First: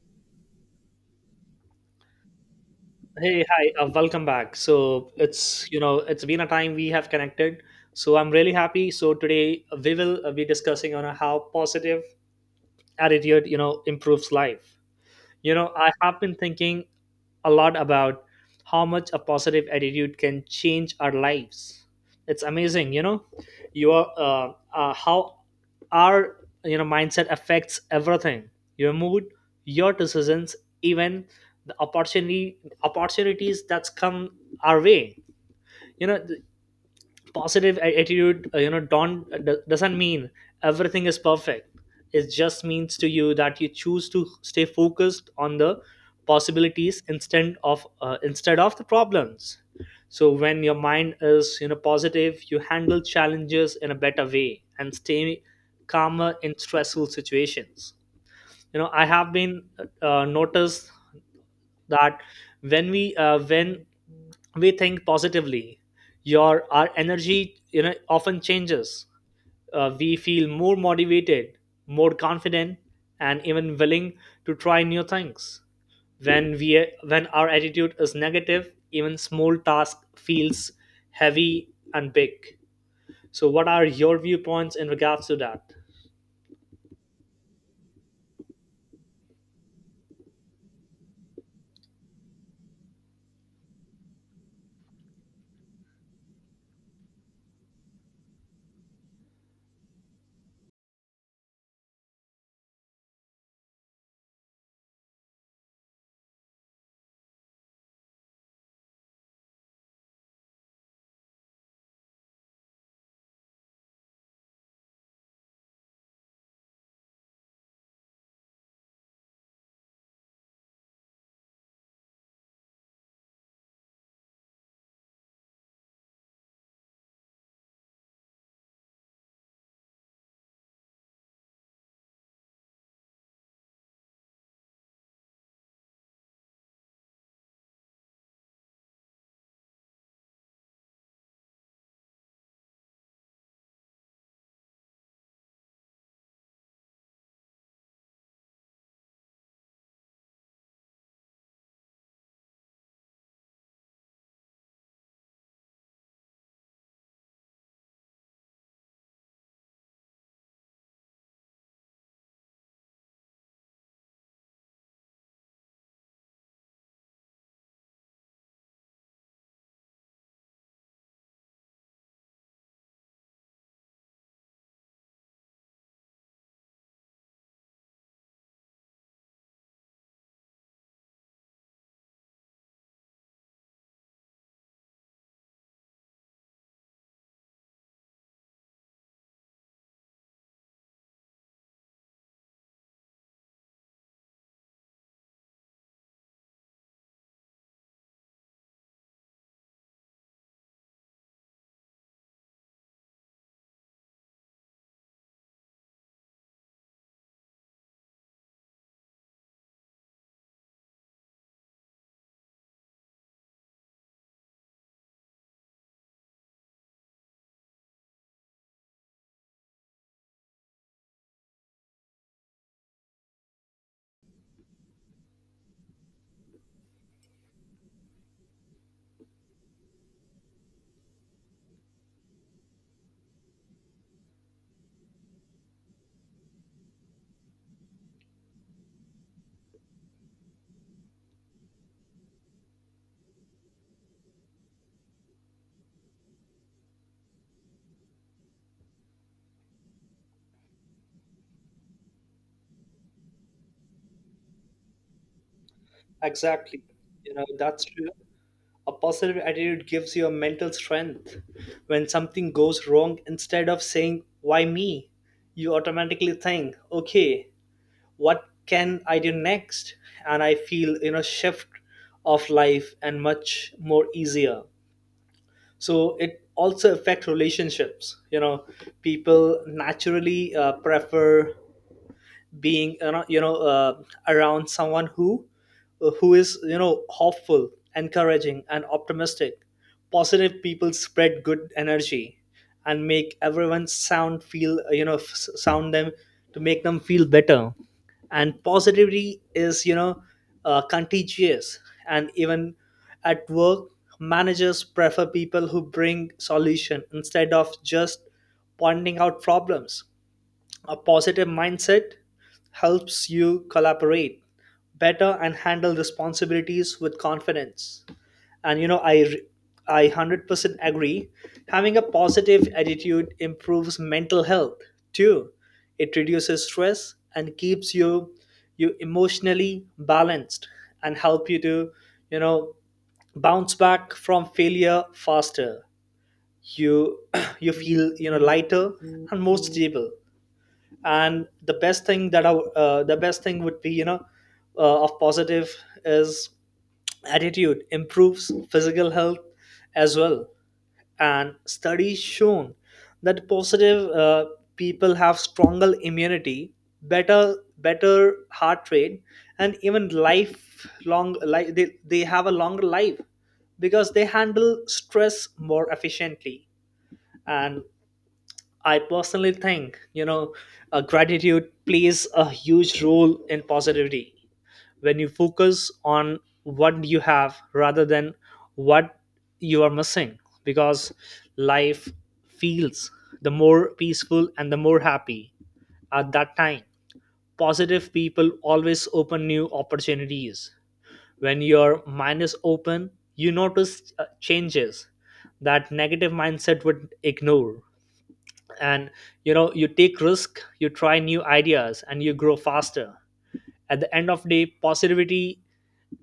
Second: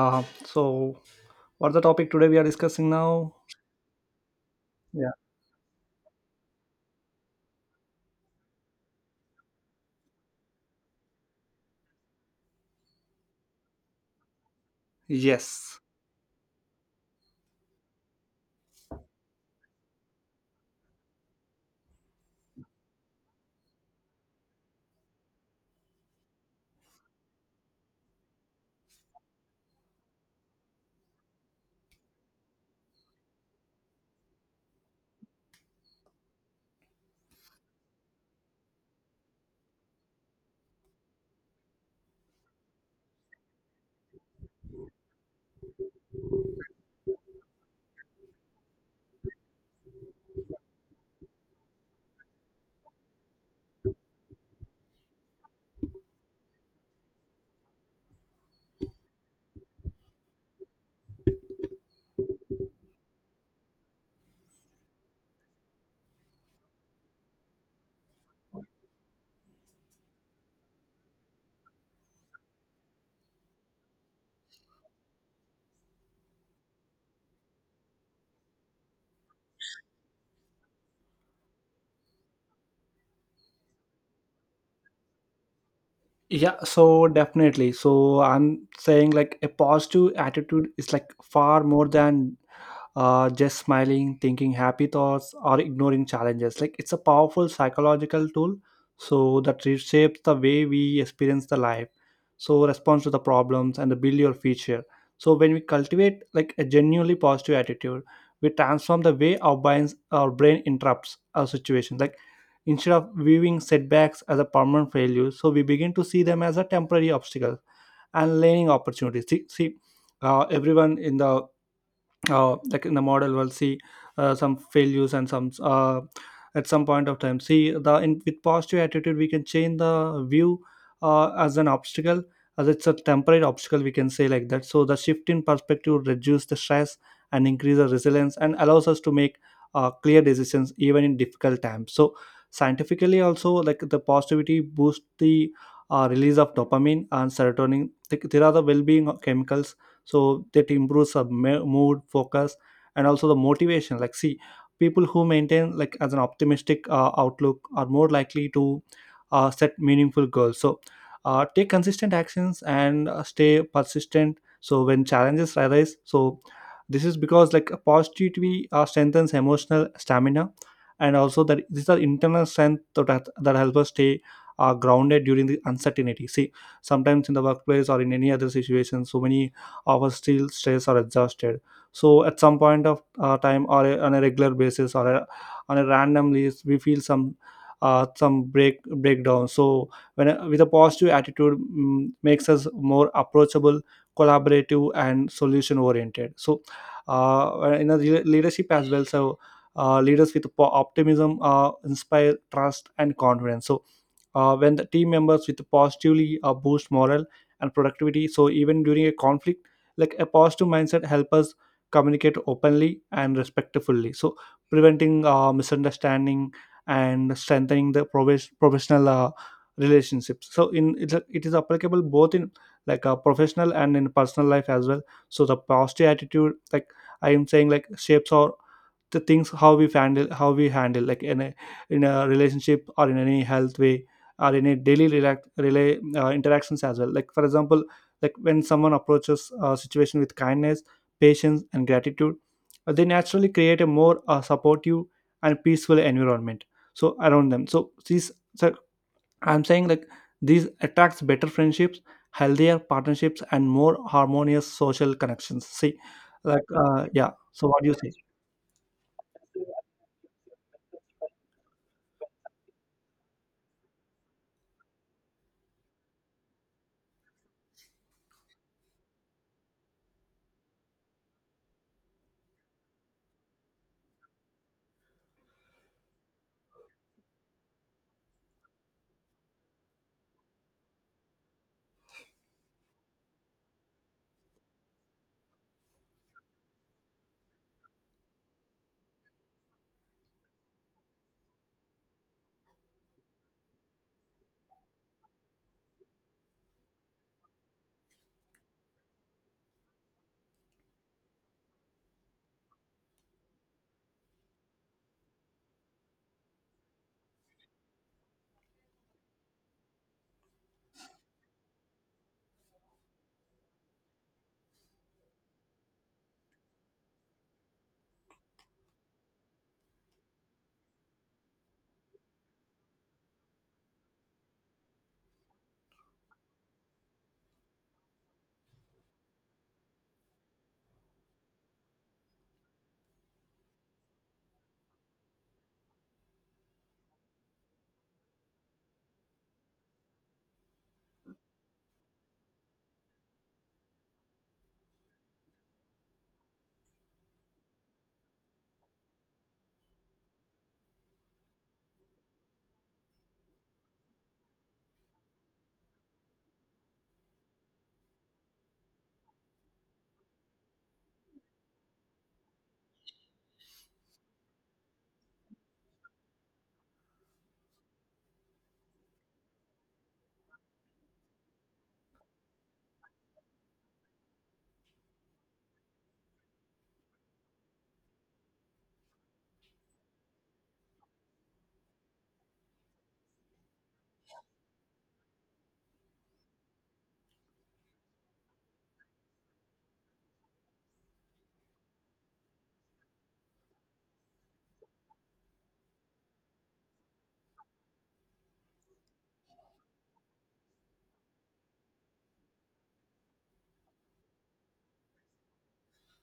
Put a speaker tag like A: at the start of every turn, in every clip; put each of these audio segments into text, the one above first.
A: Uh, so, what's the topic today we are discussing now?
B: Hey, hi, welcome back. So
A: Yeah.
B: it's you know it's been a time we have connected. So I'm really happy. So today we will be discussing on how positive attitude improves life. You know
A: Yes.
B: I have been thinking a lot about how much a positive attitude can change our lives. It's amazing, you know, your how our mindset affects everything. Your mood, your decisions, even the opportunity opportunities that's come our way. You know, positive attitude don't d- doesn't mean everything is perfect. It just means to you that you choose to stay focused on the possibilities instead of the problems. So when your mind is positive, you handle challenges in a better way and stay calmer in stressful situations. You know, I have been noticed that when we think positively, your our energy often changes. We feel more motivated, more confident, and even willing to try new things. When we when our attitude is negative, even small task feels heavy and big. So what are your viewpoints in regards to that?
A: Yeah, so definitely. So I'm saying like a positive attitude is like far more than just smiling, thinking happy thoughts, or ignoring challenges. Like it's a powerful psychological tool. So that reshapes the way we experience the life. So response to the problems and the build your future. So when we cultivate like a genuinely positive attitude, we transform the way our brain interrupts our situation. Like instead of viewing setbacks as a permanent failure, so we begin to see them as a temporary obstacle and learning opportunities. See, everyone in the like in the model we'll see some failures and some at some point of time see the in, with positive attitude we can change the view as an obstacle, as it's a temporary obstacle we can say like that. So the shift in perspective reduce the stress and increase the resilience and allows us to make clear decisions even in difficult times. So scientifically also, like the positivity boosts the release of dopamine and serotonin. There are the well-being chemicals. So that improves our mood focus and also the motivation. Like see, people who maintain like as an optimistic outlook are more likely to set meaningful goals, so take consistent actions and stay persistent so when challenges arise. So this is because like positivity strengthens emotional stamina, and also that these are internal strength that help us stay grounded during the uncertainty. See, sometimes in the workplace or in any other situation, so many our steel stress, are exhausted. So at some point of time or on a regular basis or a, on a randomly we feel some breakdown. So with a positive attitude, makes us more approachable, collaborative and solution oriented. So in a leadership as well. So leaders with optimism inspire trust and confidence. So when the team members with positively boost morale and productivity, so even during a conflict, like a positive mindset help us communicate openly and respectfully, so preventing misunderstanding and strengthening the professional relationships. So in it is applicable both in like a professional and in personal life as well. So the positive attitude, like I am saying, like shapes our the things how we handle, how we handle like in a relationship or in any health way or in a daily relax, relay interactions as well. Like for example, like when someone approaches a situation with kindness, patience and gratitude, they naturally create a more supportive and peaceful environment so around them. So these, so I'm saying like these attracts better friendships, healthier partnerships and more harmonious social connections. See, like
B: Exactly.
A: yeah,
B: You know,
A: so what
B: that's
A: do you
B: true.
A: say?
B: A positive attitude gives you a mental strength. When something goes wrong, instead of saying, "Why me?" you automatically think, "Okay, what can I do next?" And I feel, shift of life and much more easier. So it also affects relationships. You know, people naturally prefer being around someone who is hopeful, encouraging, and optimistic. Positive people spread good energy and make everyone sound feel you know f- sound them to make them feel better. And positivity is contagious. And even at work, managers prefer people who bring solution instead of just pointing out problems. A positive mindset helps you collaborate better and handle responsibilities with confidence. And you know, I 100% agree. Having a positive attitude improves mental health too. It reduces stress and keeps you emotionally balanced, and help you to, you know, bounce back from failure faster. You you feel, you know, lighter and more stable. And the best thing that the best thing would be of positive is attitude improves physical health as well. And studies shown that positive people have stronger immunity, better heart rate, and even they have a longer life because they handle stress more efficiently. And I personally think, you know, gratitude plays a huge role in positivity. When you focus on what you have rather than what you are missing, because life feels the more peaceful and the more happy at that time. Positive people always open new opportunities. When your mind is open, you notice changes that negative mindset would ignore. And you know, you take risk, you try new ideas, and you grow faster. At the end of the day, positivity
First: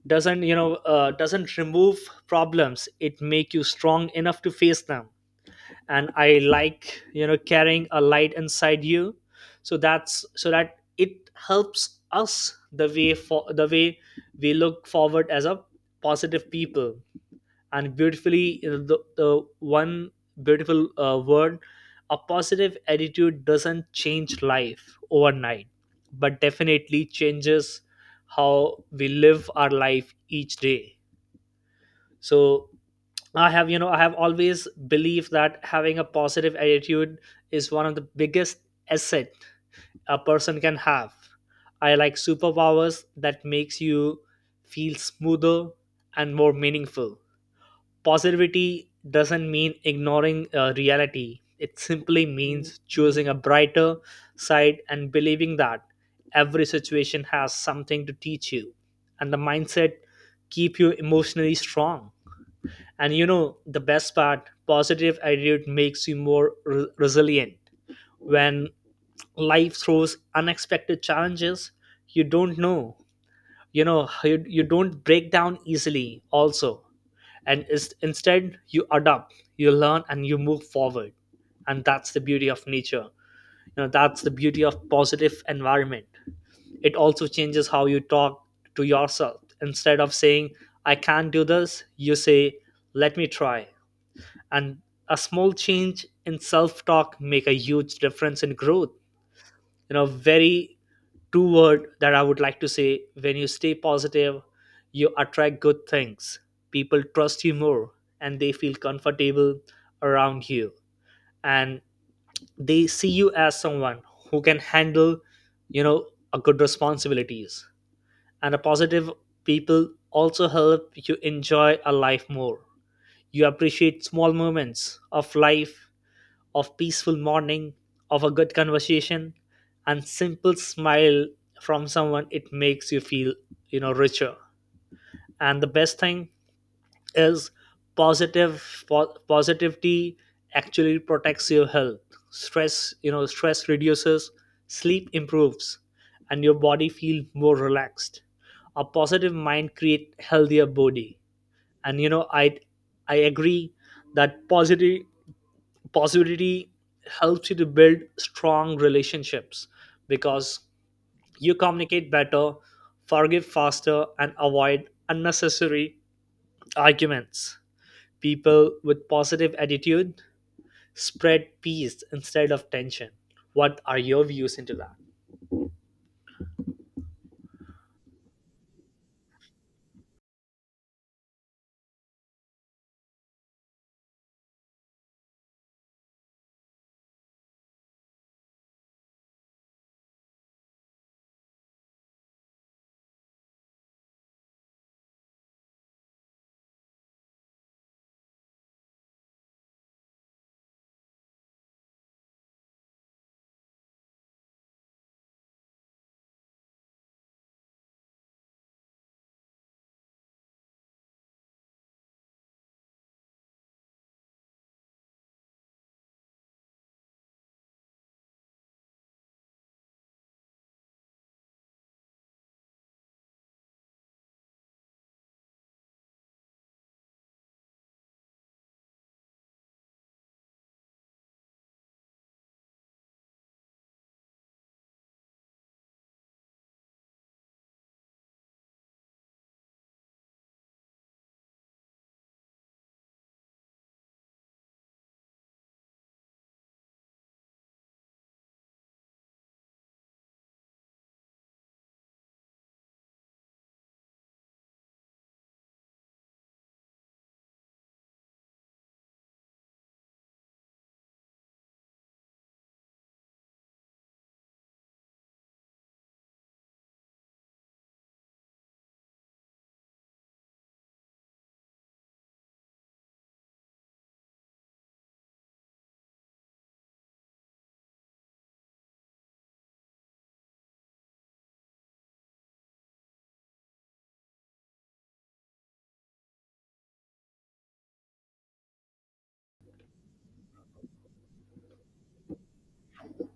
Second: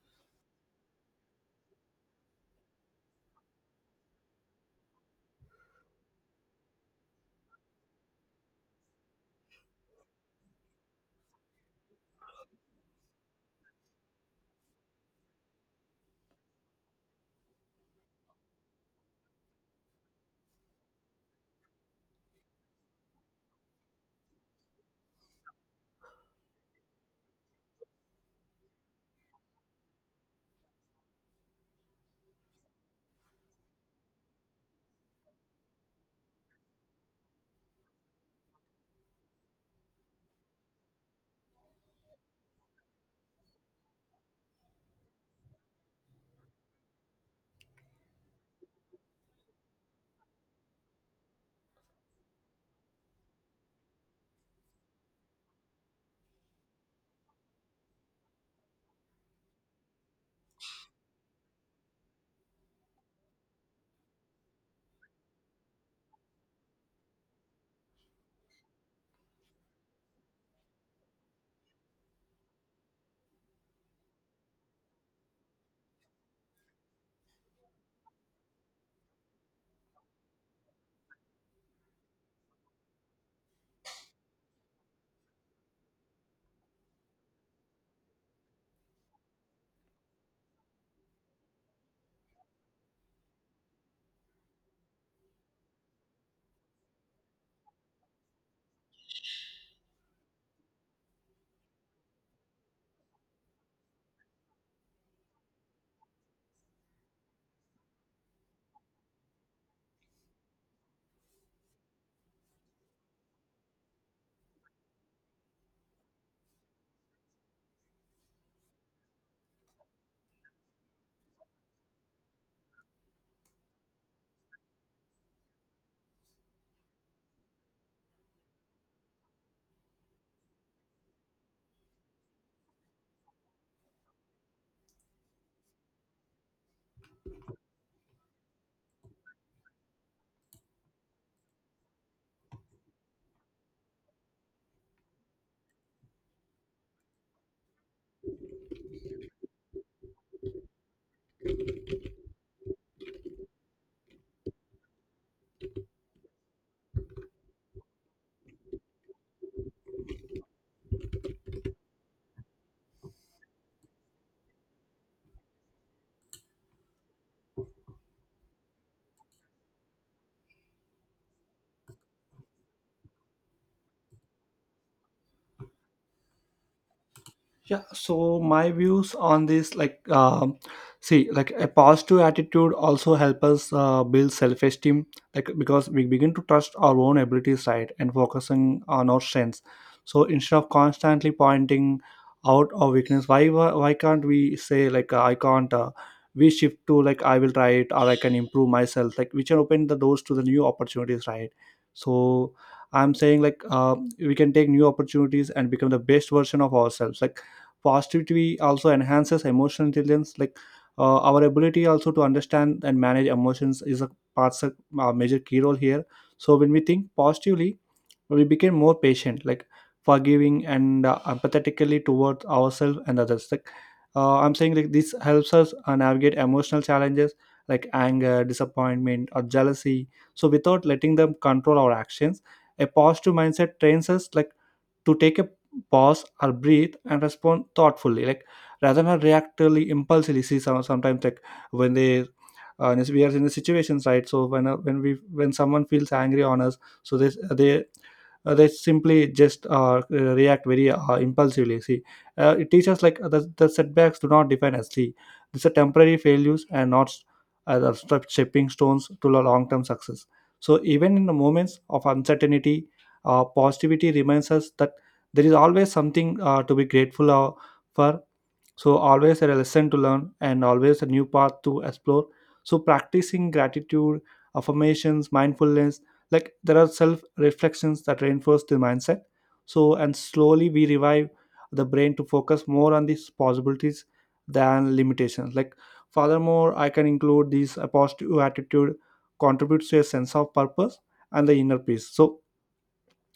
B: doesn't you know doesn't remove problems, it make you strong enough to face them. And I like, you know, carrying a light inside you. So that's, so that it helps us the way, for the way we look forward as a positive people. And beautifully, you know, the one beautiful word: a positive attitude doesn't change life overnight, but definitely changes how we live our life each day. So I have, you know, I have always believed that having a positive attitude is one of the biggest asset a person can have. I like superpowers that makes you feel smoother and more meaningful. Positivity doesn't mean ignoring reality. It simply means choosing a brighter side and believing that every situation has something to teach you. And the mindset keep you emotionally strong. And you know, the best part, positive attitude makes you resilient. When life throws unexpected challenges, you don't know, you know, you don't break down easily also. And is, instead you adapt, you learn, and you move forward. And that's the beauty of nature. You know, that's the beauty of positive environment. It also changes how you talk to yourself. Instead of saying, "I can't do this," you say, "Let me try." And a small change in self talk make a huge difference in growth. You know, very two word that I would like to say: when you stay positive, you attract good things. People trust you more, and they feel comfortable around you. And they see you as someone who can handle, you know, a good responsibilities. And a positive people also help you enjoy a life more. You appreciate small moments of life: of peaceful morning, of a good conversation, and simple smile from someone. It makes you feel, you know, richer. And the best thing is, positivity actually protects your health. Stress, you know, stress reduces, sleep improves, and your body feel more relaxed. A positive mind create healthier body. And you know, I agree that positive positivity helps you to build strong relationships, because you communicate better, forgive faster, and avoid unnecessary arguments. People with positive attitude spread peace instead of tension. What are your views into that?
A: Yeah, so my views on this, like, see, like a positive attitude also help us build self-esteem, like because we begin to trust our own abilities, right, and focusing on our strengths. So instead of constantly pointing out our weakness, why can't we say like I can't? We shift to like I will try it or I can improve myself, like which can open the doors to the new opportunities, right? So I'm saying like we can take new opportunities and become the best version of ourselves, like positivity also enhances emotional intelligence. Like our ability also to understand and manage emotions is a parts a major key role here. So when we think positively, we become more patient, like forgiving and empathetically towards ourselves and others. Like I'm saying like this helps us navigate emotional challenges like anger, disappointment or jealousy, so without letting them control our actions. A positive mindset trains us like to take a pause or breathe and respond thoughtfully, like rather than reactively impulsively. See, sometimes like when they and we are in the situations, right? So when when we when someone feels angry on us, so they they simply just react very impulsively. See, it teaches like the setbacks do not define us. See, these are temporary failures and not stepping stones to the long-term success. So even in the moments of uncertainty, positivity reminds us that there is always something to be grateful for, so always a lesson to learn and always a new path to explore. So practicing gratitude, affirmations, mindfulness, like there are self reflections that reinforce the mindset. So, and slowly we revive the brain to focus more on these possibilities than limitations. Like, furthermore, I can include these a positive attitude contributes to a sense of purpose and the inner peace. So,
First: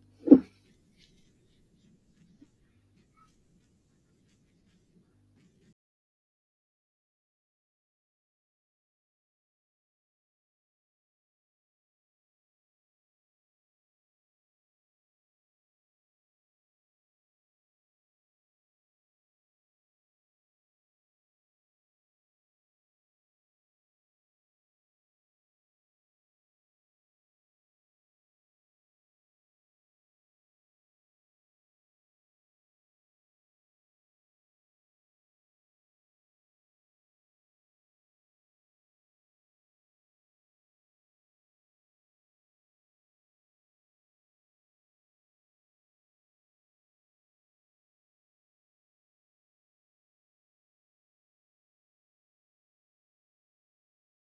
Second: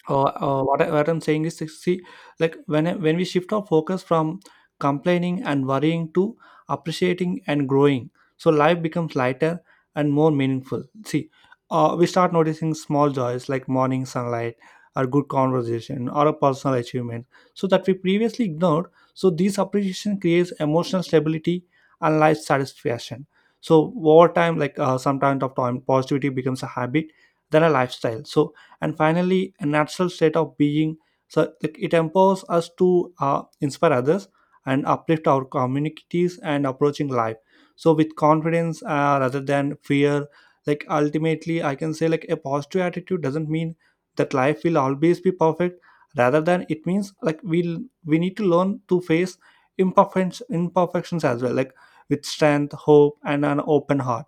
A: what I'm saying is, see, like when we shift our focus from complaining and worrying to appreciating and growing, so life becomes lighter and more meaningful. See, we start noticing small joys like morning sunlight, or good conversation, or a personal achievement, so that we previously ignored. So this appreciation creates emotional stability and life satisfaction. So over time, like sometimes of time, positivity becomes a habit, then a lifestyle. So and finally a natural state of being, so like, it empowers us to inspire others and uplift our communities and approaching life so with confidence rather than fear. Like ultimately I can say like a positive attitude doesn't mean that life will always be perfect, rather than it means like we'll we need to learn to face imperfections as well, like with strength, hope and an open heart.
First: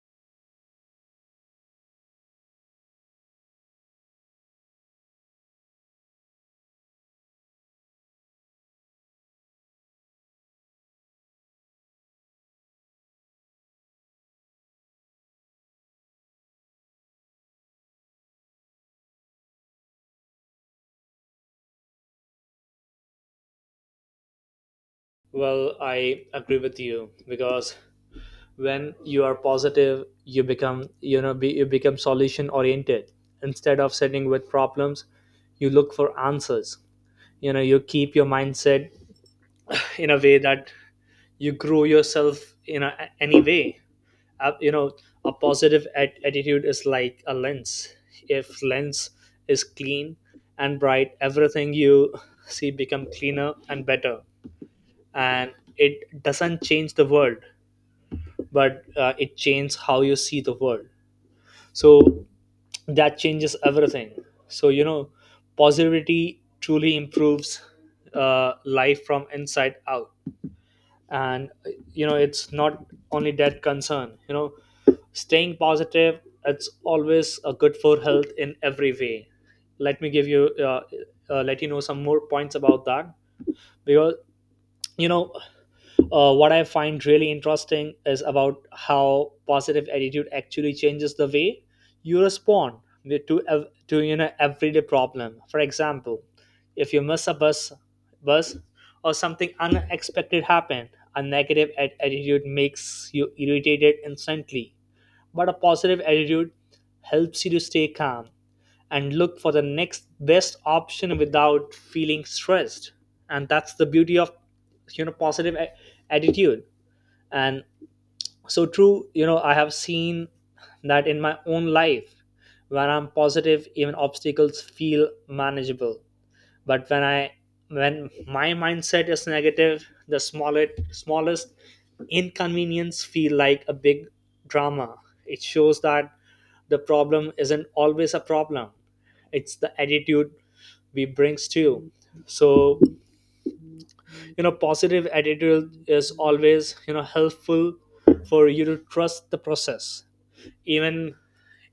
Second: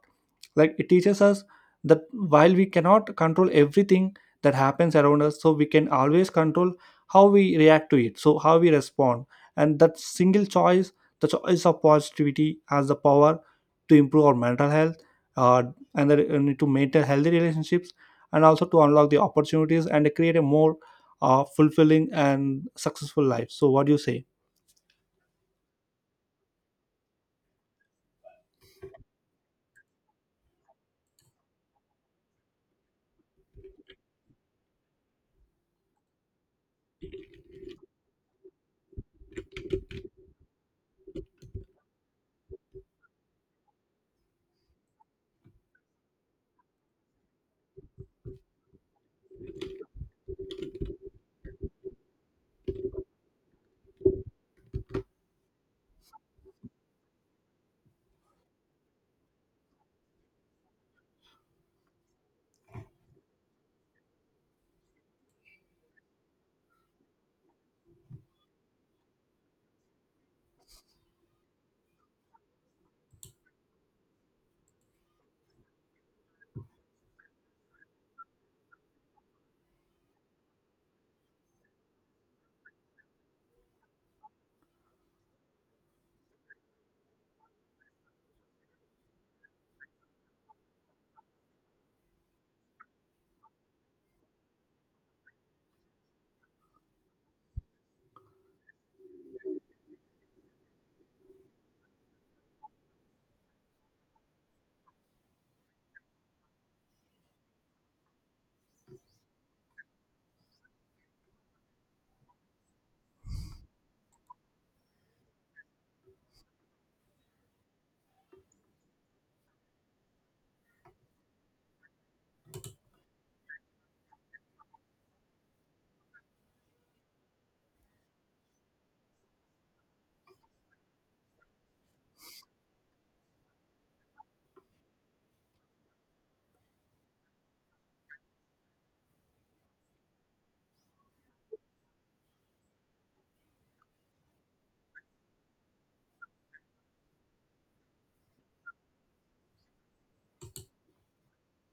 A: Like it teaches us that while we cannot control everything that happens around us, so we can always control how we react to it, so how we respond. And that single choice, the choice of positivity has the power to improve our mental health, uh, and and to maintain healthy relationships and also to unlock the opportunities and create a more fulfilling and successful life. So what do you say?
B: Well, I agree with you, because when you are positive, you become, you know, you become solution oriented. Instead of sitting with problems, you look for answers. You know, you keep your mindset in a way that you grow yourself in a, any way. You know, a positive attitude is like a lens. If lens is clean and bright, everything you see become cleaner and better. And it doesn't change the world, but it changes how you see the world. So that changes everything. So you know, positivity truly improves uh, life from inside out. And you know, it's not only that concern, you know, staying positive, it's always a good for health in every way. Let me give you let you know some more points about that, because you know, what I find really interesting is about how positive attitude actually changes the way you respond to, you know, everyday problem. For example, if you miss a bus, bus or something unexpected happened, a negative attitude makes you irritated instantly. But a positive attitude helps you to stay calm and look for the next best option without feeling stressed. And that's the beauty of, you know, attitude. And so true, you know, I have seen that in my own life. When I'm positive, even obstacles feel manageable. But when my mindset is negative, the smallest inconvenience feel like a big drama. It shows that the problem isn't always a problem, it's the attitude we brings to you. So you know, positive attitude is always, you know, helpful for you to trust the process. even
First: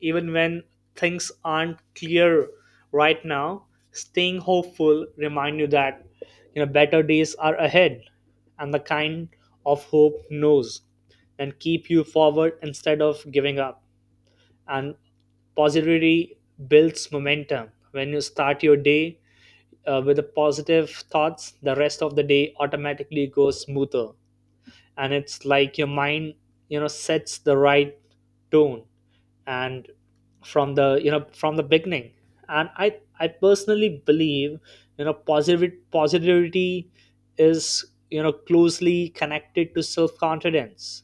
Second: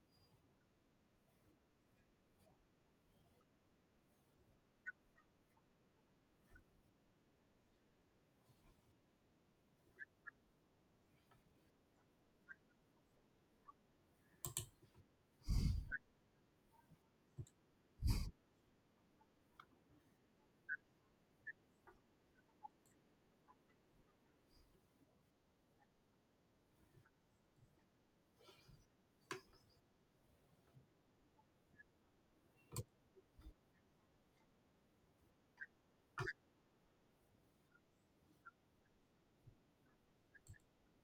B: Even when things aren't clear right now, staying hopeful remind you that, you know, better days are ahead. And the kind of hope knows and keep you forward instead of giving up. And positivity builds momentum. When you start your day with the positive thoughts, the rest of the day automatically goes smoother. And it's like your mind, you know, sets the right tone and from the, you know, from the beginning. And I personally believe, you know, positive positivity is, you know, closely connected to self confidence.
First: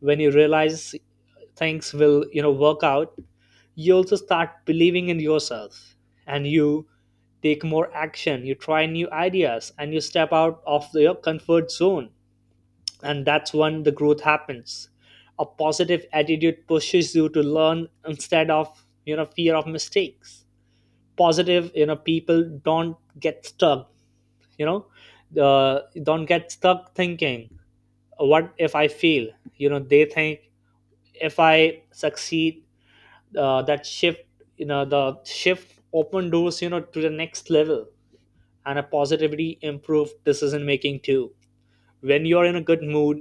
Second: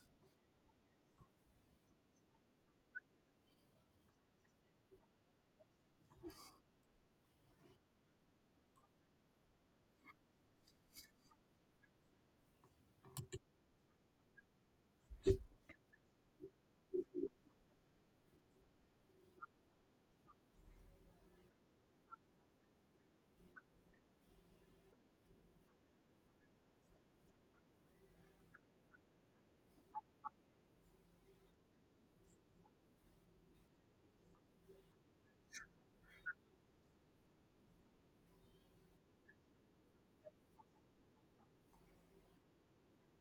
B: When you realize things will, you know, work out, you also start believing in yourself. And you take more action, you try new ideas, and you step out of your comfort zone. And that's when the growth happens. A positive attitude pushes you to learn instead of, you know, fear of mistakes. Positive, you know, people don't get stuck, you know, don't get stuck thinking "What if I fail?" You know, they think, "If I succeed." uh, that shift, you know, the shift open doors, you know, to the next level. And a positivity improved decision making too. When you're in a good mood,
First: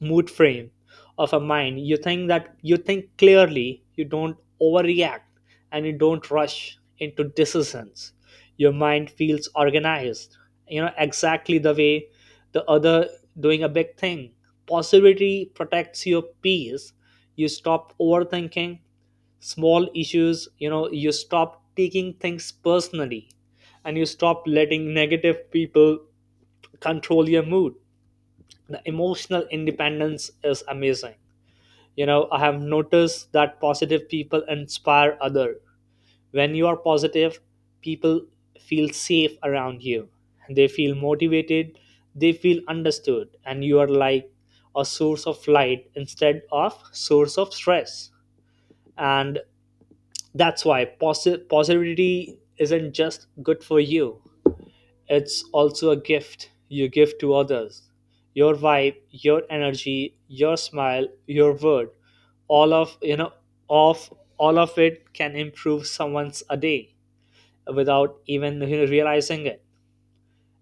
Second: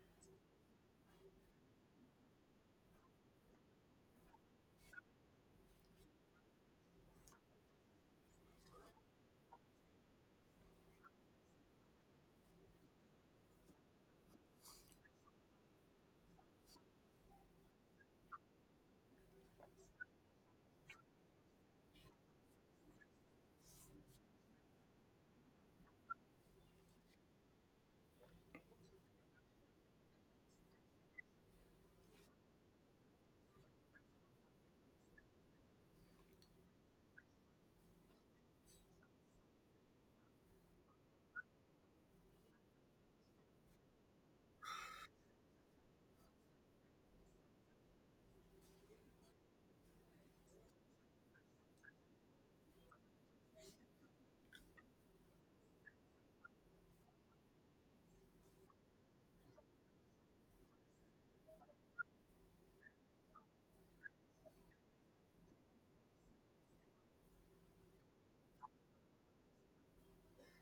B: frame of a mind, you think clearly, you don't overreact, and you don't rush into decisions. Your mind feels organized. You know exactly the way the other doing a big thing. Possibility protects your peace. You stop overthinking small issues. You know, you stop taking things personally, and you stop letting negative people control your mood. The emotional independence is amazing. You know, I have noticed that positive people inspire other. When you are positive, people feel safe around you, they feel motivated, they feel understood, and you are like a source of light instead of source of stress. And that's why positivity isn't just good for you, it's also a gift you give to others. Your vibe, your energy, your smile, your word, all of you know of all of it can improve someone's a day without even realizing it.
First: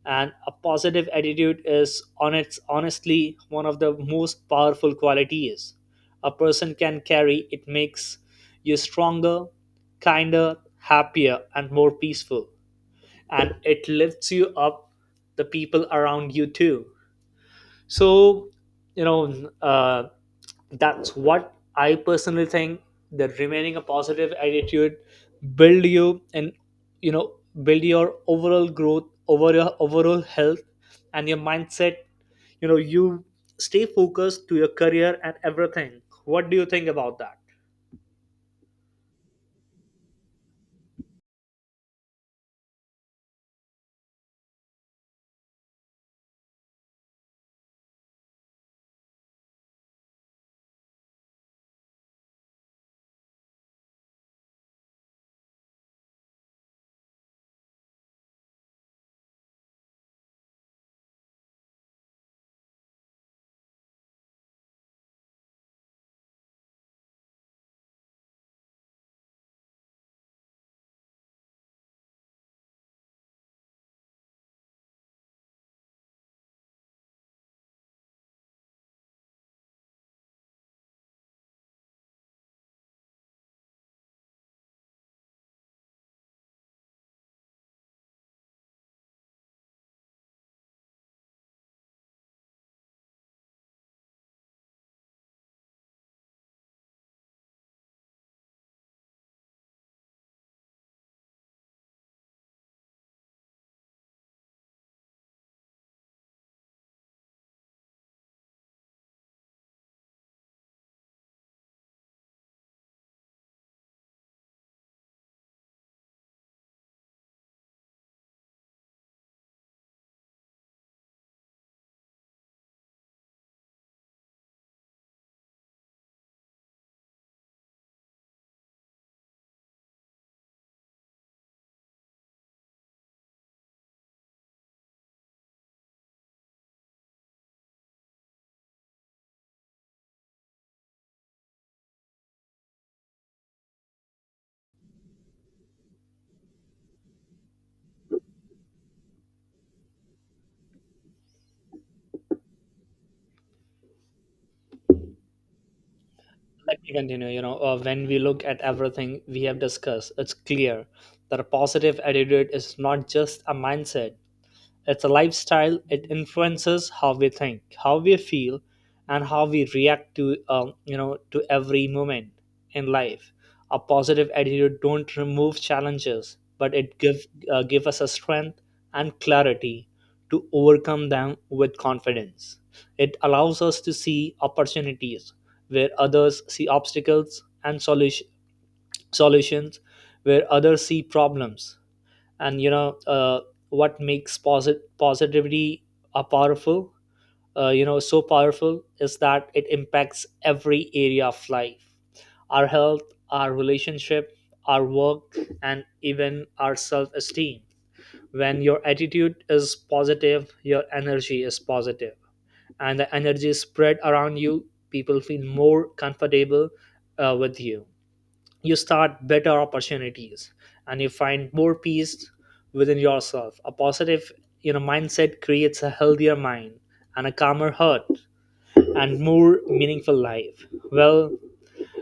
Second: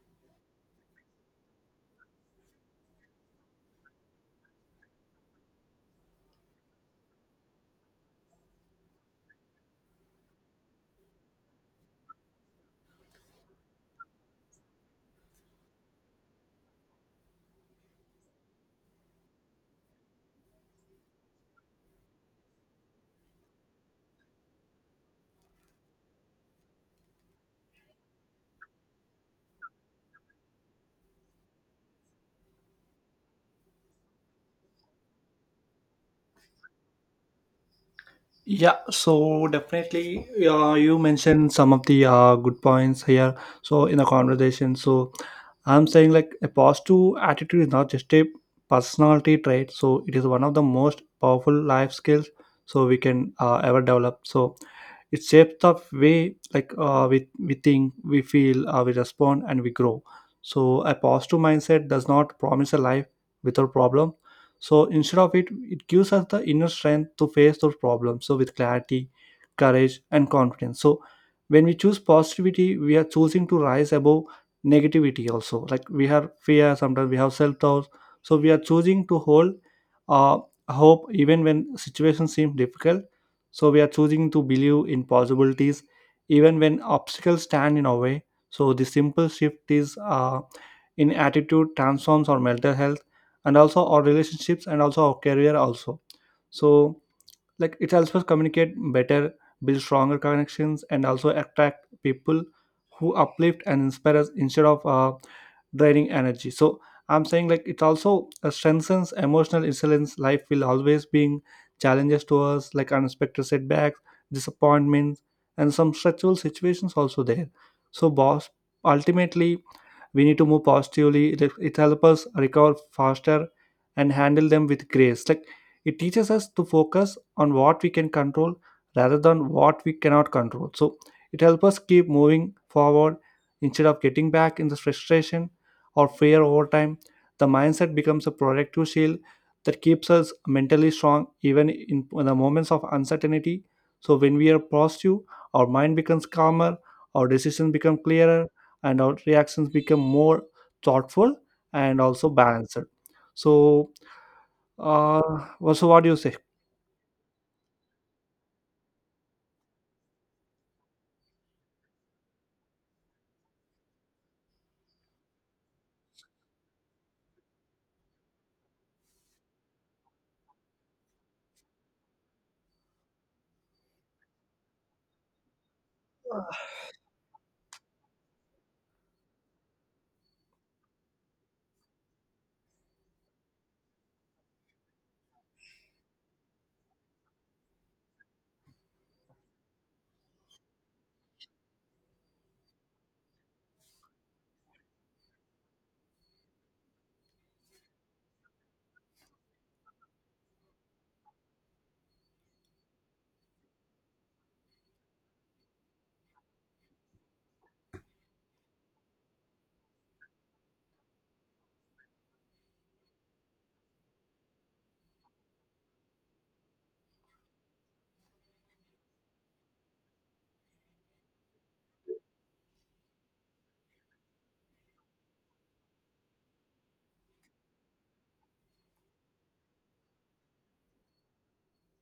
B: And a positive attitude is on its honestly one of the most powerful qualities a person can carry. It makes you stronger, kinder, happier, and more peaceful, and it lifts you up the people around you too. So you know uh, that's what I personally think, that remaining a positive attitude build you and you know build your overall growth over your overall health and your mindset. You know, you stay focused to your career and everything. What do you think about that?
A: Yeah, so definitely, you mentioned some of the good points here. So in the conversation, so I'm saying like a positive attitude is not just a personality trait. So it is one of the most powerful life skills so we can ever develop. So it shapes the way, like we think we feel we respond and we grow. So a positive mindset does not promise a life without problem. So instead of it, it gives us the inner strength to face those problems, so with clarity, courage and confidence. So when we choose positivity, we are choosing to rise above negativity also. Like we have fear, sometimes we have self-doubt, so we are choosing to hold uh, hope even when situations seem difficult. So we are choosing to believe in possibilities even when obstacles stand in our way. So the simple shift is in attitude transforms our mental health and also our relationships and also our career also. So like it helps us communicate better, build stronger connections, and also attract people who uplift and inspire us instead of draining energy. So I'm saying like it also strengthens emotional resilience. Life will always bring challenges to us, like unexpected setbacks, disappointments and some stressful situations also there. So boss, ultimately we need to move positively. It helps us recover faster and handle them with grace. Like it teaches us to focus on what we can control rather than what we cannot control. So it helps us keep moving forward instead of getting back in the frustration or fear. Over time, the mindset becomes a protective shield that keeps us mentally strong even in the moments of uncertainty. So when we are positive, our mind becomes calmer, our decisions become clearer, and our reactions become more thoughtful and also balanced. So uh well, so what do you say?
B: Let me continue. When we look at everything we have discussed, it's clear that a positive attitude is not just a mindset, it's a lifestyle. It influences how we think, how we feel, and how we react to to every moment in life. A positive attitude don't remove challenges, but it give give us a strength and clarity to overcome them with confidence. It allows us to see opportunities where others see obstacles, and solutions where others see problems. And what makes positivity a powerful so powerful is that it impacts every area of life, our health, our relationship, our work, and even our self-esteem. When your attitude is positive, your energy is positive, and the energy is spread around you. People feel more comfortable with you, you start better opportunities, and you find more peace within yourself. A positive mindset creates a healthier mind and a calmer heart and more meaningful life. Well,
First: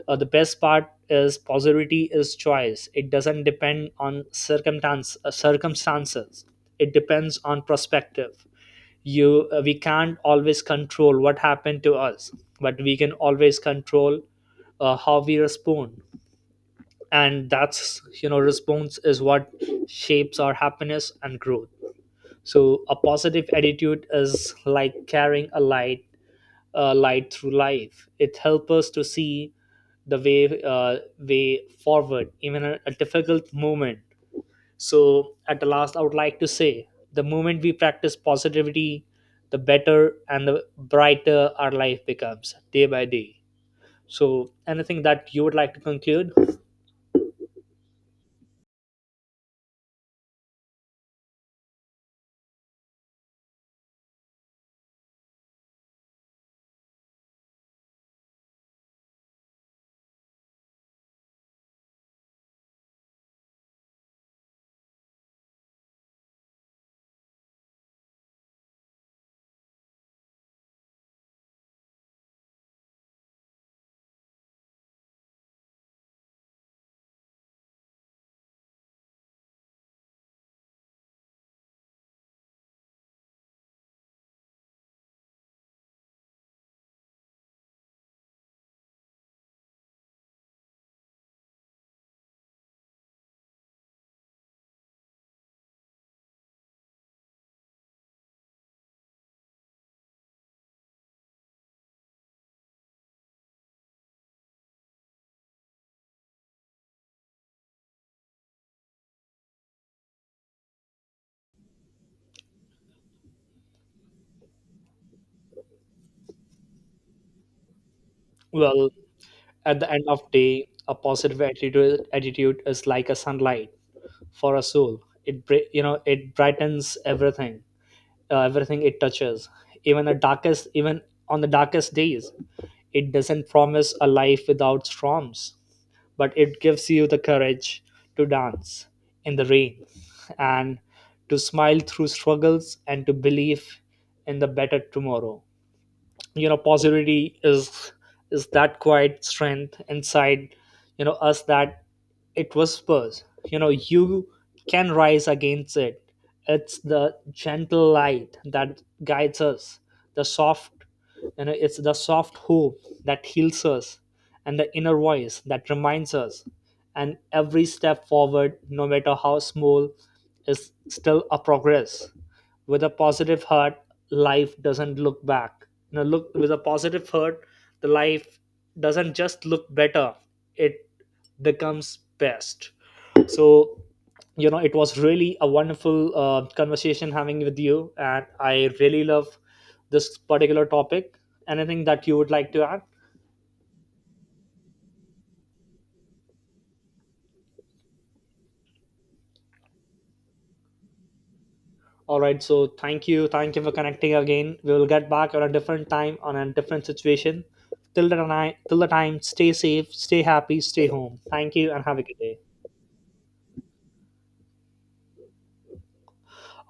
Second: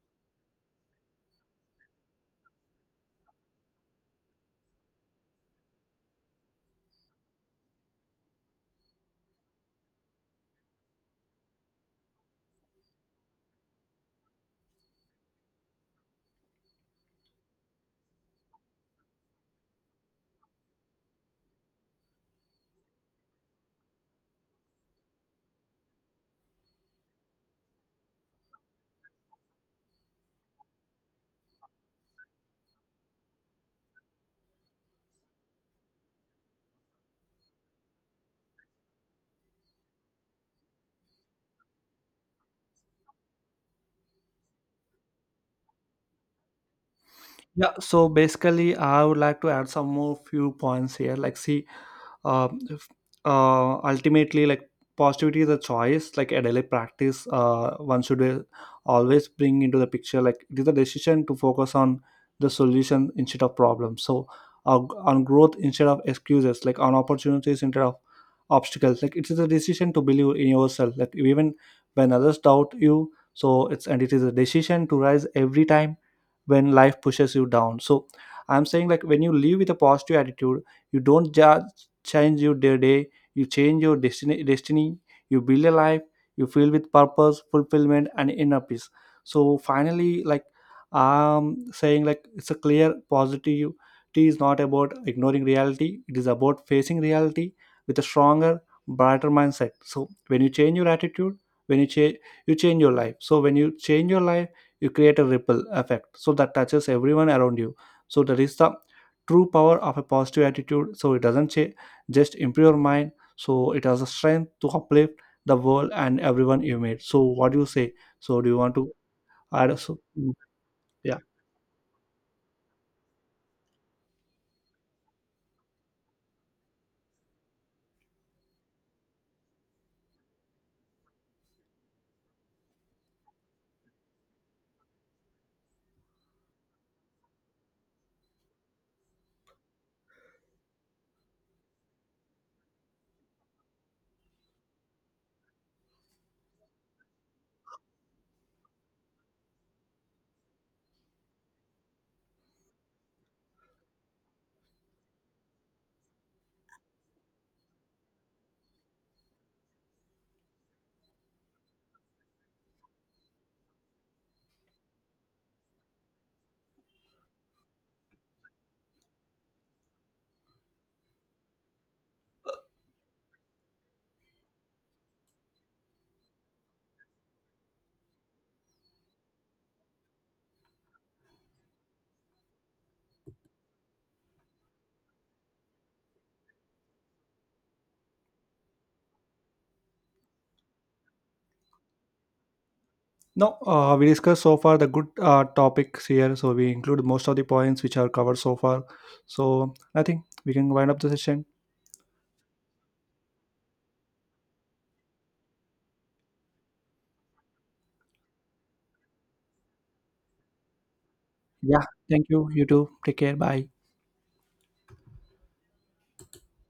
B: the best part is positivity is choice. It doesn't depend on circumstances, it depends on perspective. You We can't always control what happened to us, but we can always control how we respond. And that's, response is what shapes our happiness and growth. So a positive attitude is like carrying a light, a light through life. It helps us to see the way forward even at a difficult moment. So at the last, I would like to say, the moment we practice positivity, the better and the brighter our life becomes day by day. So anything that you would like to conclude?
A: Yeah, so basically I would like to add some more few points here, like see, uh, if- ultimately like positivity is a choice, like a daily practice one should always bring into the picture. Like it is a decision to focus on the solution instead of problems, so uh, on growth instead of excuses, like on opportunities instead of obstacles. Like it is a decision to believe in yourself, like even when others doubt you. So it's and it is a decision to rise every time when life pushes you down. So I'm saying like when you live with a positive attitude, you don't judge, change your day, you change your destiny, you build a life, you fill with purpose, fulfillment and inner peace. So finally, like I'm saying like it's a clear positive T is not about ignoring reality, it is about facing reality with a stronger, brighter mindset. So when you change your attitude, when you change, you change your life. So when you change your life, you create a ripple effect, so that touches everyone around you. So that is the true power of a positive attitude. So it doesn't change, just improve your mind. So it has a strength to uplift the world and everyone you meet. So what do you say? So do you want
B: Well,
A: to add
B: at the
A: so?
B: end of day, a
A: Yeah.
B: positive attitude is like a sunlight for a soul. It It brightens everything, everything it touches. Even the darkest, even on the darkest days, it doesn't promise a life without storms, but it gives you the courage to dance in the rain, and to smile through struggles, and to believe in the better tomorrow. Positivity is that quiet strength inside us, that it whispers, you can rise against it. It's the gentle light that guides us, the soft you know it's the soft hope that heals us, and the inner voice that reminds us and every step forward, no matter how small, is still a progress. With a positive heart, life doesn't look back you know look with a positive hurt, the life doesn't just look better, it becomes best. So it was really a wonderful conversation having with you, and I really love this particular topic. Anything that you would like to add?
A: No, we discussed so far the good topics here, so we include most of the points which are covered so far. So I think we can wind up the session.
B: All right, so thank you, thank you for connecting again. We will get back on a different time on a different situation. Till till the time, stay safe, stay happy, stay home. Thank you and
A: Yeah,
B: have a good
A: thank
B: day.
A: you, you too, take care, bye.